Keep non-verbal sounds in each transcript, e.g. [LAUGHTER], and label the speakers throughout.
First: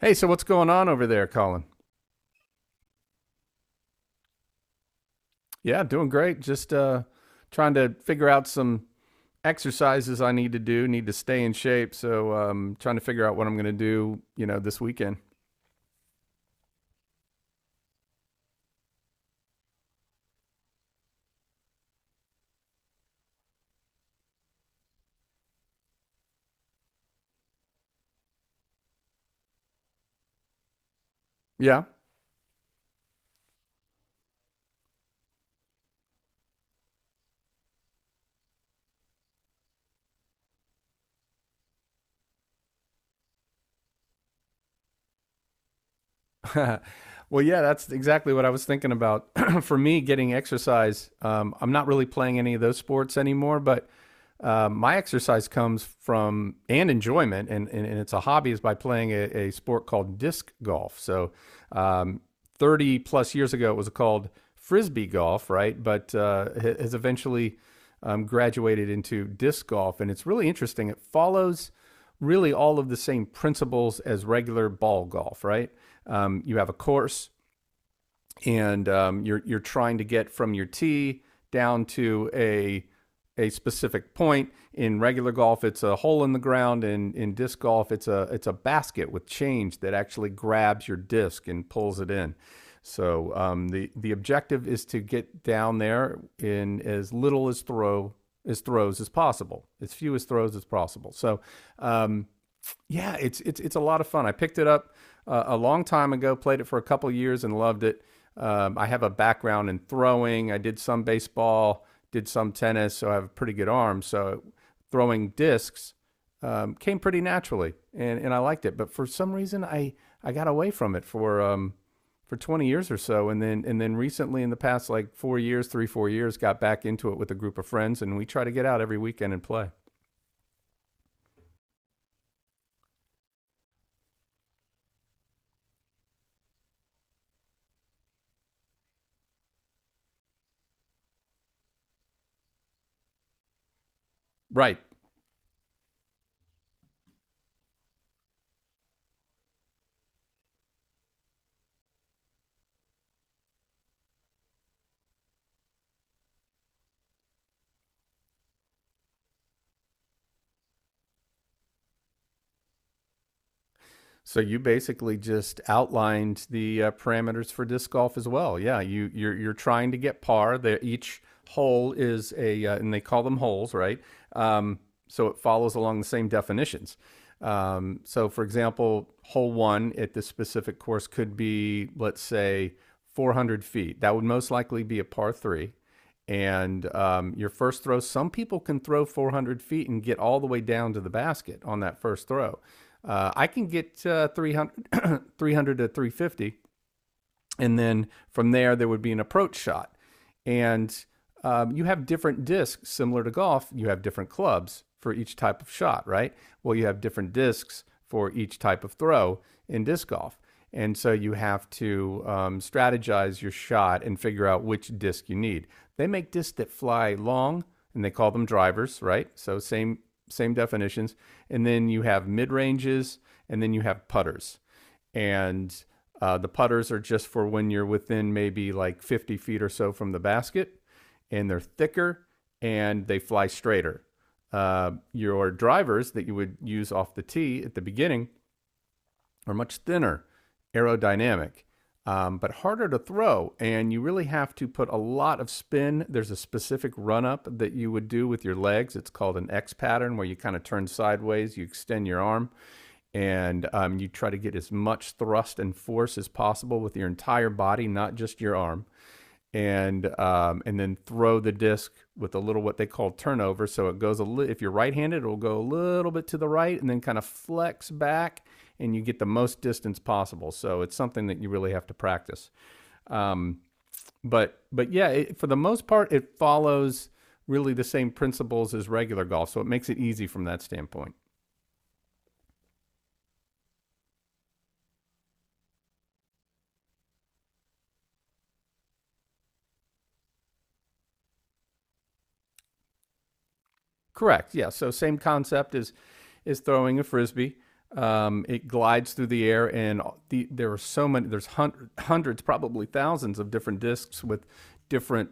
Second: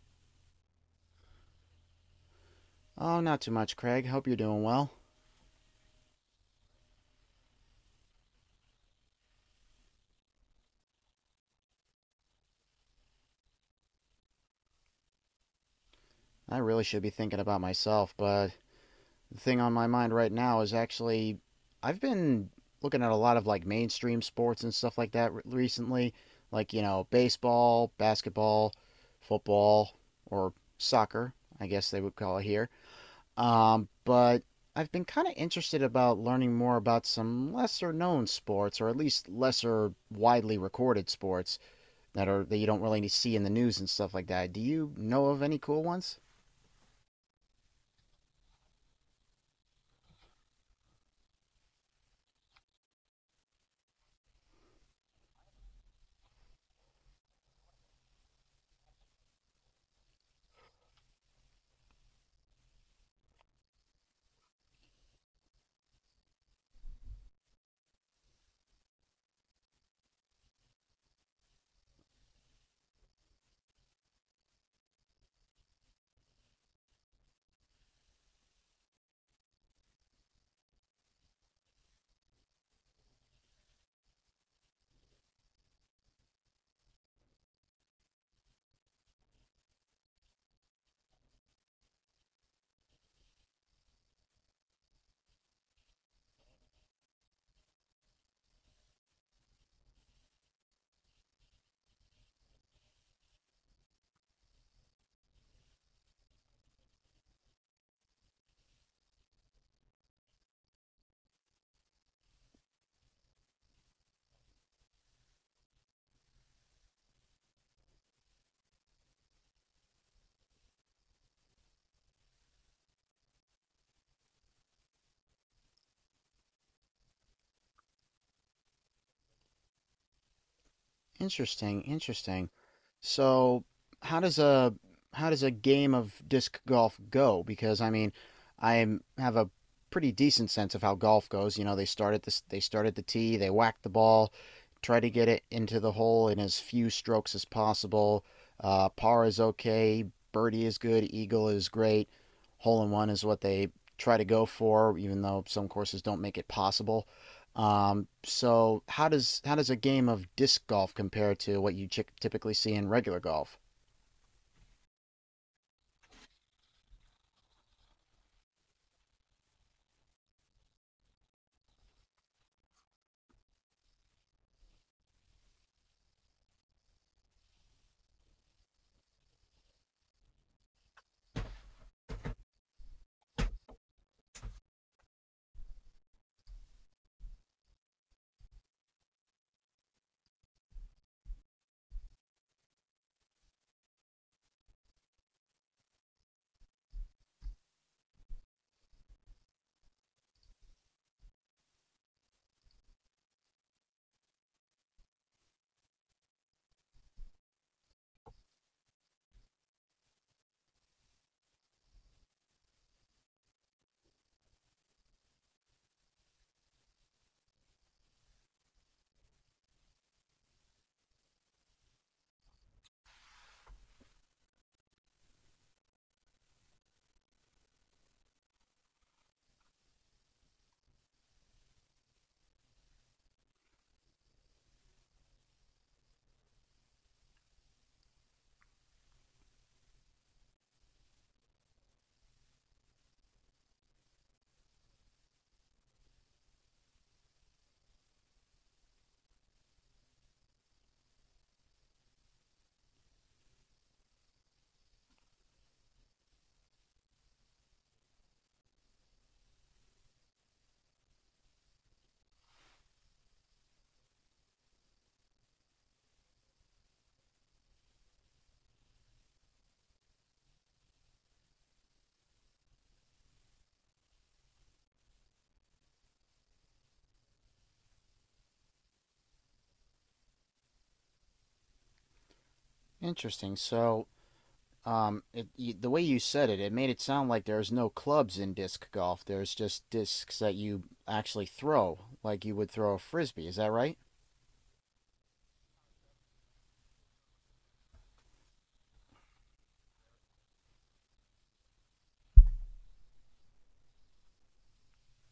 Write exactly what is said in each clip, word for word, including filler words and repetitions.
Speaker 1: Hey, so what's going on over there, Colin?
Speaker 2: "Oh, not too much, Craig. Hope you're doing well.
Speaker 1: Yeah, doing great. Just uh, trying to figure out some exercises I need to do. Need to stay in shape. So um, trying to figure out what I'm going to do, you know, this weekend.
Speaker 2: I really should be thinking about myself, but the thing on my mind right now is actually I've been looking at a lot of like mainstream sports and stuff like that recently, like, you know, baseball, basketball, football, or soccer, I
Speaker 1: Yeah.
Speaker 2: guess they would call it here. Um, but I've been kind of interested about learning more about some lesser known sports, or at least lesser widely recorded sports that are that you don't really see in the news and stuff like that. Do you know of any cool ones?
Speaker 1: [LAUGHS] Well, yeah, that's exactly what I was thinking about. [CLEARS THROAT] For me, getting exercise. Um, I'm not really playing any of those sports anymore, but uh, my exercise comes from and enjoyment, and, and, and it's a hobby, is by playing a, a sport called disc golf. So, um, thirty plus years ago, it was called frisbee golf, right? But uh, has eventually um, graduated into disc golf, and it's really interesting. It follows really all of the same principles as regular ball golf, right? Um, you have a course, and um, you're you're trying to get from your tee down to a a specific point. In regular golf, it's a hole in the ground, and in disc golf, it's a it's a basket with change that actually grabs your disc and pulls it in. So um, the the objective is to get down there in as little as throw as throws as possible, as few as throws as possible. So um, yeah, it's it's it's a lot of fun. I picked it up uh, a long time ago, played it for a couple years, and loved it. Um, I have a background in throwing. I did some baseball, did some tennis, so I have a pretty good arm. So throwing discs um, came pretty naturally, and and I liked it. But for some reason, I I got away from it for um for twenty years or so, and then and then recently in the past like four years, three four years, got back into it with a group of friends, and we try to get out every weekend and play.
Speaker 2: Interesting, interesting. So, how does a how does a game of disc golf go? Because I mean, I have a pretty decent sense of how golf goes. You know, they start at this, they start at the tee, they whack the ball,
Speaker 1: Right.
Speaker 2: try to get it into the hole in as few strokes as possible. Uh, par is okay, birdie is good, eagle is great, hole in one is what they try to go for, even though some courses don't make it possible. Um, so how does how does a game of disc golf compare to what you chick typically see in regular golf?
Speaker 1: So you basically just outlined the uh, parameters for disc golf as well. Yeah, you you're you're trying to get par. That each hole is a uh, and they call them holes, right? Um, so it follows along the same definitions. Um, so for example, hole one at this specific course could be, let's say, four hundred feet. That would most likely be a par three, and um, your first throw. Some people can throw four hundred feet and get all the way down to the basket on that first throw. Uh, I can get uh, three hundred [CLEARS THROAT] to three fifty, and then from there there would be an approach shot, and um, you have different discs. Similar to golf, you have different clubs for each type of shot, right? Well, you have different discs for each type of throw in disc golf. And so you have to um, strategize your shot and figure out which disc you need. They make discs that fly long, and they call them drivers, right? So same same definitions. And then you have mid ranges, and then you have putters. And uh, the putters are just for when you're within maybe like fifty feet or so from the basket, and they're thicker and they fly straighter. Uh, your drivers that you would use off the tee at the beginning are much thinner, aerodynamic, um, but harder to throw. And you really have to put a lot of spin. There's a specific run up that you would do with your legs. It's called an X pattern, where you kind of turn sideways, you extend your arm, and um, you try to get as much thrust and force as possible with your entire body, not just your arm. And um, and then throw the disc with a little what they call turnover. So it goes a li- if you're right-handed, it'll go a little bit to the right and then kind of flex back, and you get the most distance possible. So it's something that you really have to practice. Um, but but yeah, it, for the most part, it follows really the same principles as regular golf, so it makes it easy from that standpoint.
Speaker 2: Interesting. So, um, it, you, the way you said it, it made it sound like there's no clubs in disc golf. There's just discs that you actually throw, like you would throw a frisbee. Is that right?
Speaker 1: Correct. Yeah. So same concept is is throwing a frisbee. Um, it glides through the air, and the, there are so many. There's hundred, hundreds, probably thousands of different discs with different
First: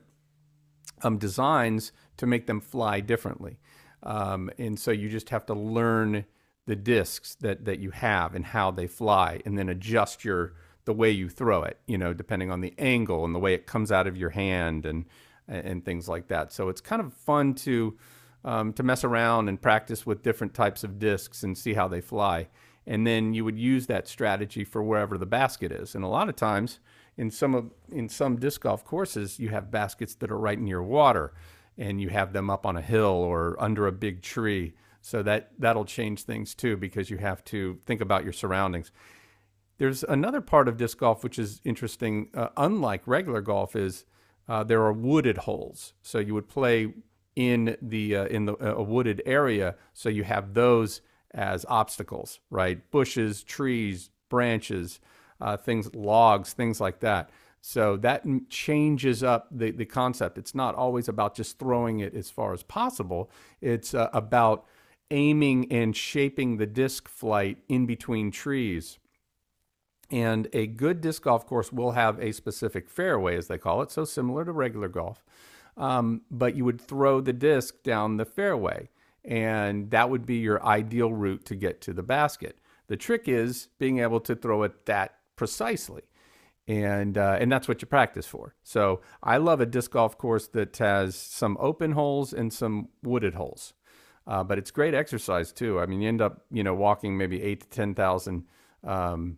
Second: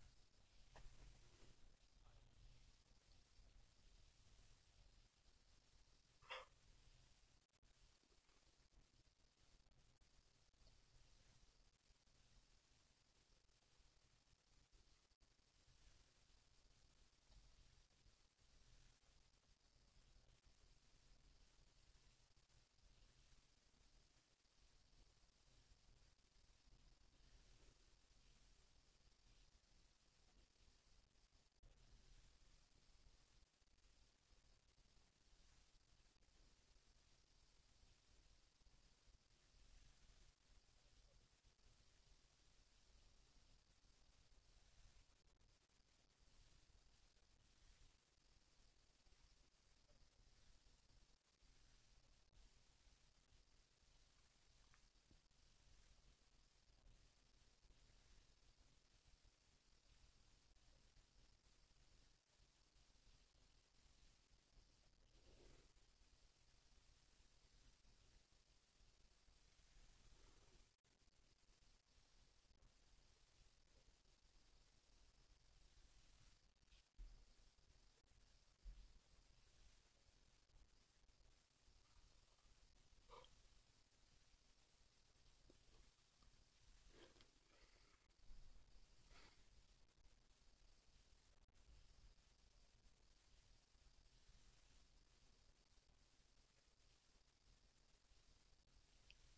Speaker 1: um, designs to make them fly differently. Um, and so you just have to learn the discs that, that you have and how they fly, and then adjust your the way you throw it, you know, depending on the angle and the way it comes out of your hand and and things like that. So it's kind of fun to um, to mess around and practice with different types of discs and see how they fly, and then you would use that strategy for wherever the basket is. And a lot of times, in some of in some disc golf courses, you have baskets that are right near water, and you have them up on a hill or under a big tree. So that that'll change things too because you have to think about your surroundings. There's another part of disc golf which is interesting. Uh, unlike regular golf, is uh, there are wooded holes. So you would play in the uh, in the, uh, a wooded area. So you have those as obstacles, right? Bushes, trees, branches, uh, things, logs, things like that. So that changes up the, the concept. It's not always about just throwing it as far as possible. It's uh, about aiming and shaping the disc flight in between trees. And a good disc golf course will have a specific fairway, as they call it, so similar to regular golf. Um, but you would throw the disc down the fairway, and that would be your ideal route to get to the basket. The trick is being able to throw it that precisely, and uh, and that's what you practice for. So I love a disc golf course that has some open holes and some wooded holes. Uh, but it's great exercise too. I mean, you end up, you know, walking maybe eight to ten thousand um,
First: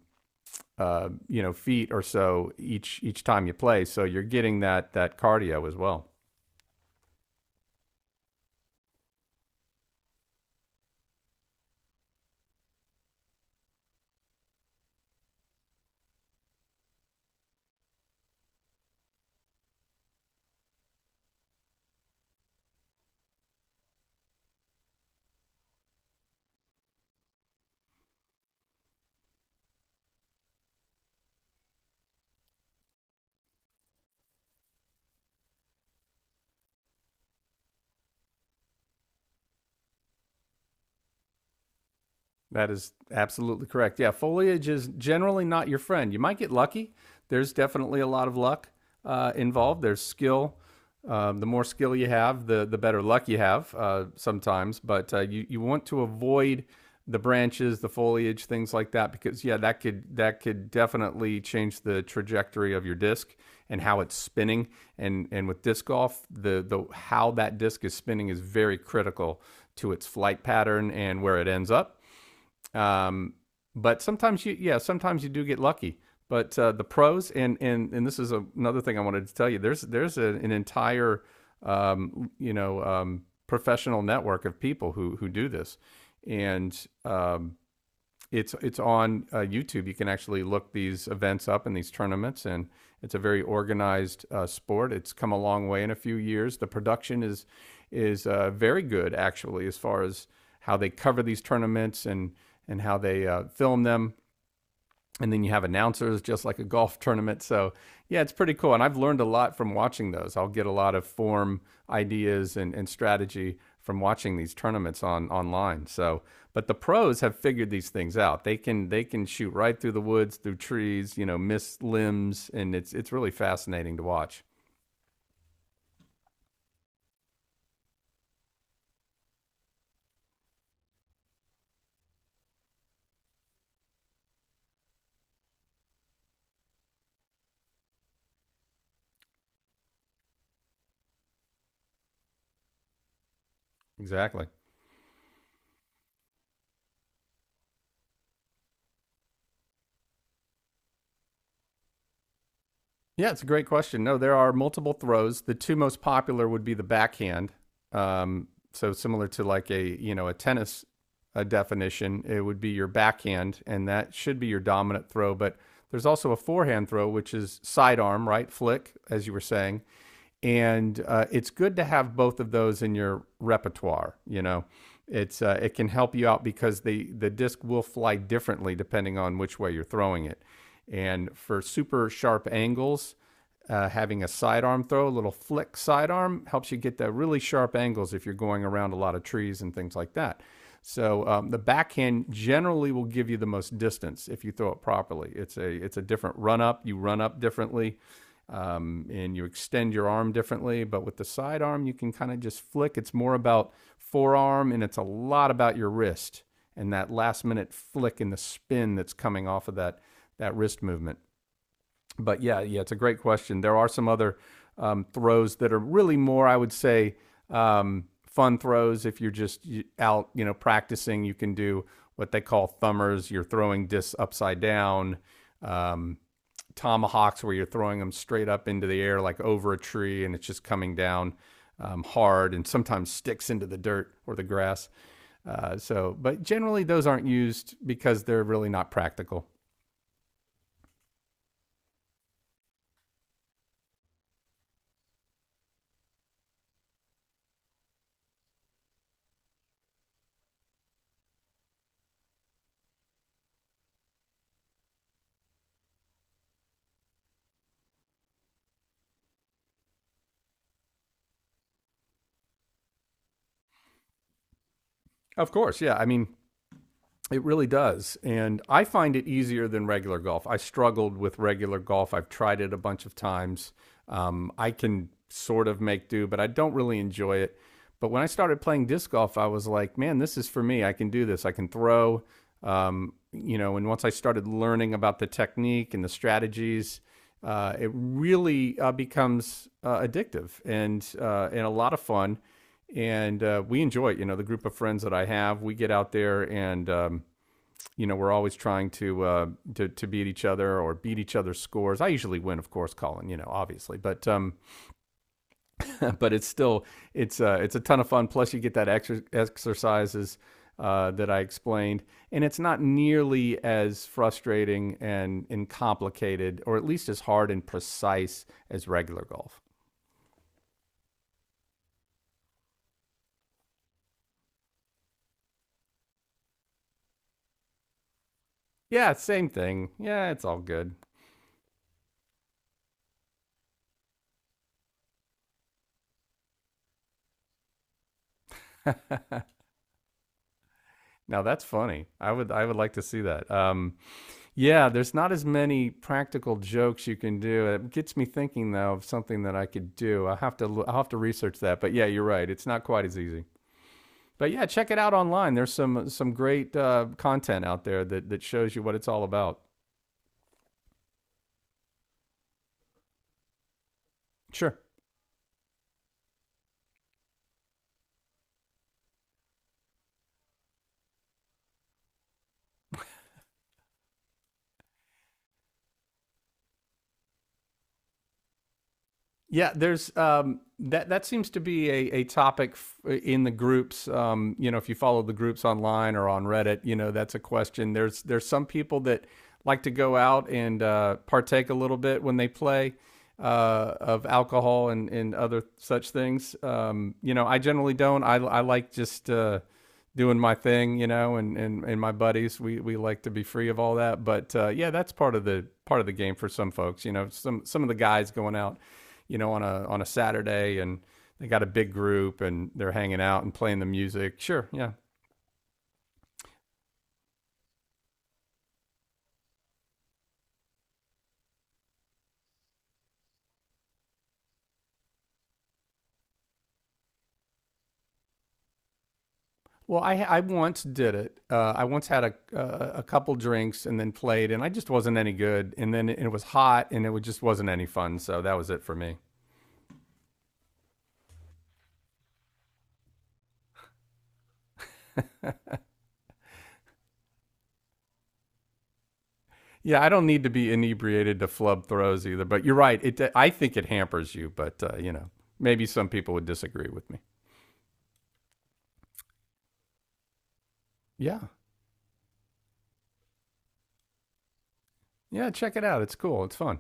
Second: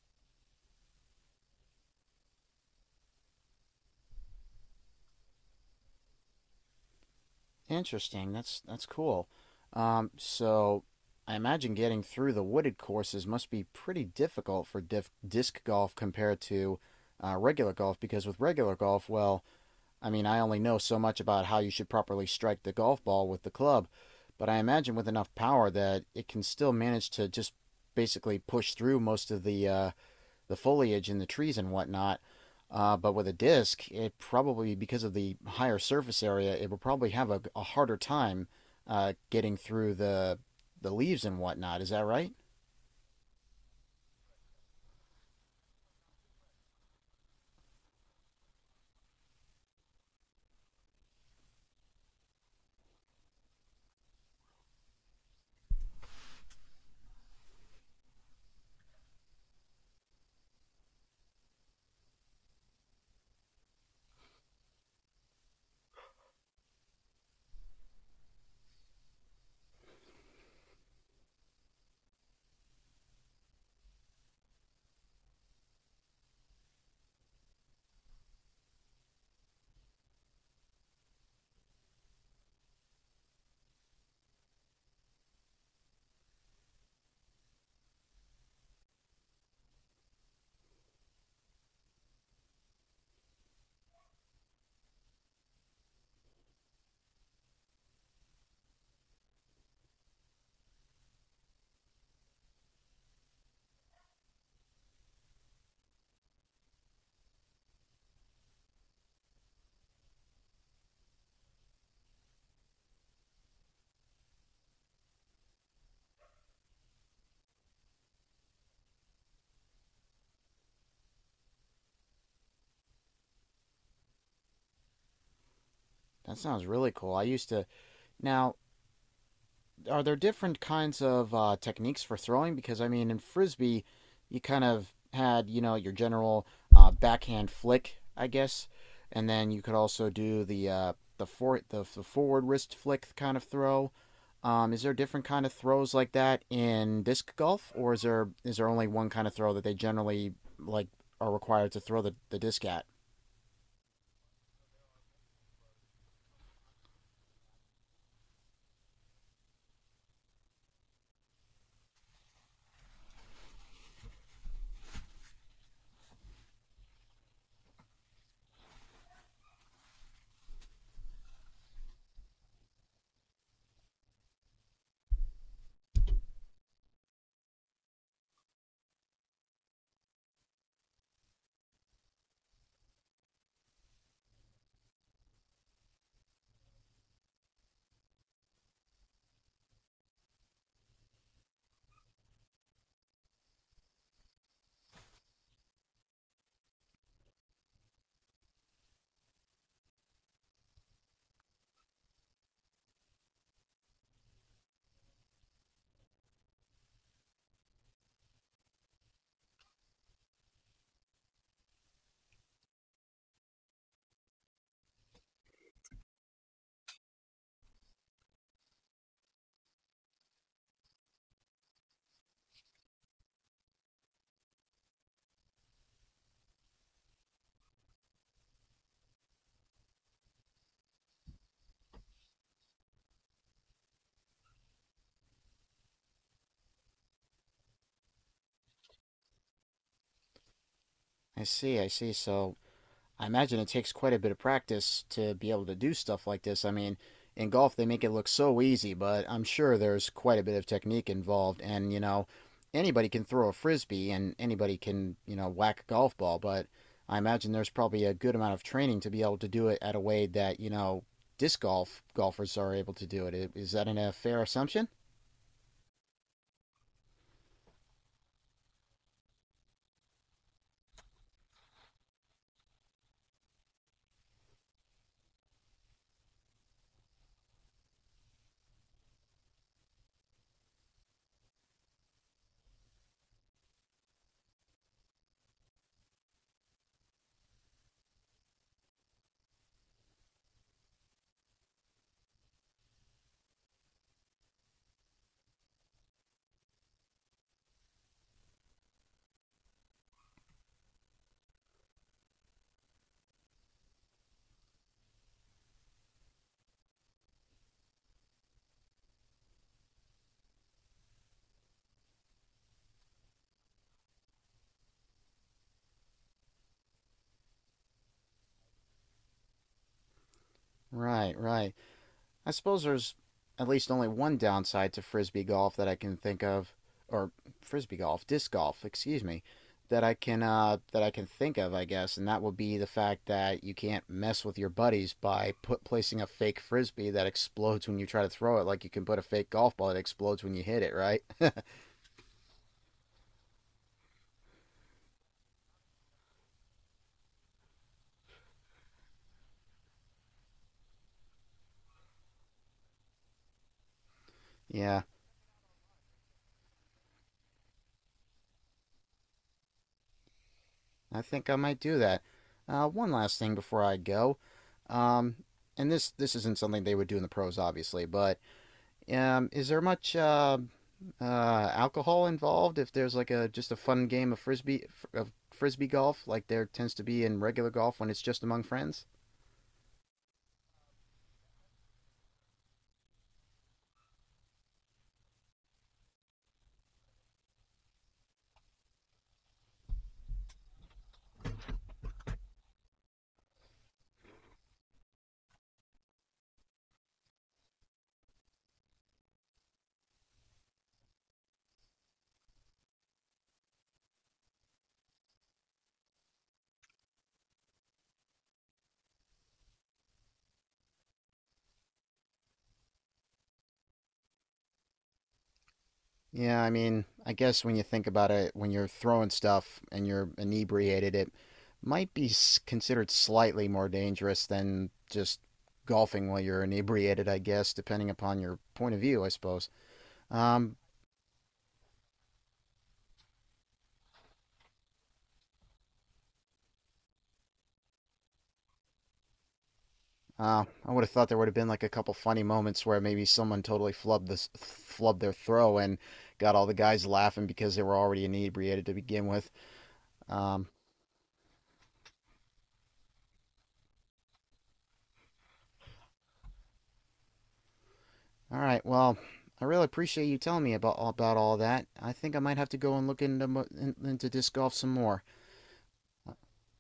Speaker 1: uh, you know, feet or so each each time you play. So you're getting that that cardio as well.
Speaker 2: Interesting. That's that's cool. Um, so I imagine getting through the wooded courses must be pretty difficult for diff disc golf compared to uh, regular golf because with regular golf, well, I mean, I only know so much about how you should properly strike the golf ball with the club, but I imagine with enough power that it can still manage to just basically push through most of the uh, the foliage and the trees and whatnot. Uh, but with a disc, it probably because of the higher surface area, it will probably have a, a harder time uh, getting through the the leaves and whatnot. Is that right?
Speaker 1: That is absolutely correct. Yeah, foliage is generally not your friend. You might get lucky. There's definitely a lot of luck uh, involved. There's skill. Um, the more skill you have, the the better luck you have uh, sometimes. But uh, you you want to avoid the branches, the foliage, things like that, because yeah, that could that could definitely change the trajectory of your disc and how it's spinning. And and with disc golf, the the how that disc is spinning is very critical to its flight pattern and where it ends up. um, but sometimes you, yeah, sometimes you do get lucky. But uh, the pros, and and and this is a, another thing I wanted to tell you. There's there's a, an entire, um, you know, um, professional network of people who who do this, and um, it's it's on uh, YouTube. You can actually look these events up and these tournaments, and it's a very organized uh, sport. It's come a long way in a few years. The production is is uh, very good actually, as far as how they cover these tournaments and and how they uh, film them, and then you have announcers just like a golf [LAUGHS] tournament. So yeah, it's pretty cool, and I've learned a lot from watching those. I'll get a lot of form ideas and, and strategy from watching these tournaments on online. So but the pros have figured these things out. They can they can shoot right through the woods through trees, you know, miss limbs, and it's it's really fascinating to watch.
Speaker 2: That sounds really cool. I used to now Are there different kinds of uh, techniques for throwing? Because I mean, in frisbee, you kind of had, you know, your general uh, backhand flick, I guess, and then you could also do the uh, the for the, the forward wrist flick kind of throw.
Speaker 1: Exactly.
Speaker 2: Um, is there different kind of throws like that in disc golf, or is there is there only one kind of throw that they generally like are required to throw the, the disc at?
Speaker 1: Yeah, it's a great question. No, there are multiple throws. The two most popular would be the backhand. um, so similar to like, a you know, a tennis, a definition, it would be your backhand, and that should be your dominant throw. But there's also a forehand throw, which is sidearm, right? Flick, as you were saying. And uh, it's good to have both of those in your repertoire. You know, it's uh, it can help you out because the the disc will fly differently depending on which way you're throwing it. And for super sharp angles, uh, having a sidearm throw, a little flick sidearm, helps you get the really sharp angles if you're going around a lot of trees and things like that. So um, the backhand generally will give you the most distance if you throw it properly. It's a it's a different run up. You run up differently, um, and you extend your arm differently. But with the sidearm, you can kind of just flick. It's more about forearm, and it's a lot about your wrist and that last minute flick and the spin that's coming off of that that wrist movement. But yeah, yeah, it's a great question. There are some other um, throws that are really more, I would say, um, fun throws. If you're just out, you know, practicing, you can do what they call thumbers. You're throwing discs upside down. Um, Tomahawks, where you're throwing them straight up into the air, like over a tree, and it's just coming down um, hard and sometimes sticks into the dirt or the grass. Uh, so, but generally, those aren't used because they're really not practical.
Speaker 2: I see, I see. So I imagine it takes quite a bit of practice to be able to do stuff like this. I mean, in golf, they make it look so easy, but I'm sure there's quite a bit of technique involved. And, you know, anybody can throw a frisbee and anybody can, you know, whack a golf ball, but I imagine there's probably a good amount of training to be able to do it at a way that, you know, disc golf golfers are able to do it. Is that an, a fair assumption?
Speaker 1: Of course, yeah. I mean, it really does. And I find it easier than regular golf. I struggled with regular golf. I've tried it a bunch of times. Um, I can sort of make do, but I don't really enjoy it. But when I started playing disc golf, I was like, man, this is for me. I can do this. I can throw. Um, you know, and once I started learning about the technique and the strategies, uh, it really uh, becomes uh, addictive and uh, and a lot of fun and uh, we enjoy it. You know, the group of friends that I have, we get out there and um, you know we're always trying to, uh, to to beat each other or beat each other's scores. I usually win, of course, Colin. You know, obviously, but um, [LAUGHS] but it's still it's uh, it's a ton of fun. Plus, you get that exer- exercises. Uh, that I explained, and it's not nearly as frustrating and, and complicated, or at least as hard and precise as regular golf.
Speaker 2: Right, right. I suppose there's at least only one downside to frisbee golf that I can think of, or frisbee golf, disc golf,
Speaker 1: Yeah,
Speaker 2: excuse me,
Speaker 1: same thing.
Speaker 2: that I
Speaker 1: Yeah,
Speaker 2: can
Speaker 1: it's all
Speaker 2: uh,
Speaker 1: good.
Speaker 2: that I can think of, I guess, and that would be the fact that you can't mess with your buddies by put placing a fake frisbee that explodes when you try to throw it, like you can put a fake golf ball that explodes when you hit it, right?
Speaker 1: Now
Speaker 2: [LAUGHS]
Speaker 1: that's funny. I would I would like to see that. Um, yeah, there's not as many practical jokes you can do. It gets me thinking though of something that I could do. I have to lo- I'll have to research that. But yeah, you're right. It's not quite as easy. But yeah, check it
Speaker 2: Yeah,
Speaker 1: out online. There's some some great uh, content out there that that shows you what it's all about.
Speaker 2: I think I might do that. Uh, one last thing before I go,
Speaker 1: Sure.
Speaker 2: um, and this this isn't something they would do in the pros, obviously, but Um, is there much uh, uh, alcohol involved if there's like a just a fun game of frisbee fr- of frisbee golf like there tends to be in regular golf when it's just among friends?
Speaker 1: Yeah, there's um, that. That seems to be a, a topic f- in the groups. Um, you know, if you follow the groups online or on Reddit, you know that's a question. There's there's some people that like to go out and uh, partake a little bit when they play uh, of alcohol and, and other such things. Um, you know, I generally don't. I I like just uh, doing my thing. You know, and, and and my buddies, we we like to be free of all that. But uh, yeah, that's part of the part of the game for some folks. You know, some some of the guys going out you know, on a on a Saturday and they got a big group and they're hanging out and playing the music. Sure, yeah.
Speaker 2: Yeah, I mean, I guess when you think about it, when you're throwing stuff and you're inebriated, it might be s- considered slightly more dangerous than just golfing while you're inebriated, I guess, depending upon your point of view, I suppose.
Speaker 1: Well, I I
Speaker 2: Um,
Speaker 1: once did it. Uh, I once had a uh, a couple drinks and then played, and I just wasn't any good. And then it it was hot, and it was, just wasn't any fun. So that was it for me.
Speaker 2: Uh, I would have thought there would have been like a couple funny moments where maybe someone totally flubbed this flubbed their throw and got all the guys laughing because they were already inebriated to begin with.
Speaker 1: Yeah, I don't need to
Speaker 2: Um,
Speaker 1: be inebriated to flub throws either. But you're right. It I think it hampers you, but uh, you know, maybe some people would disagree with me.
Speaker 2: all right, well, I really appreciate you telling me about about
Speaker 1: Yeah,
Speaker 2: all that. I think I might have to go and look into into disc golf some more.
Speaker 1: yeah. Check it out. It's cool. It's fun.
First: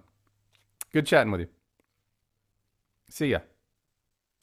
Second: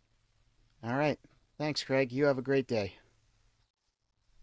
Speaker 2: All
Speaker 1: Good
Speaker 2: right,
Speaker 1: chatting with you.
Speaker 2: thanks, Craig. You have a great day.
Speaker 1: See ya.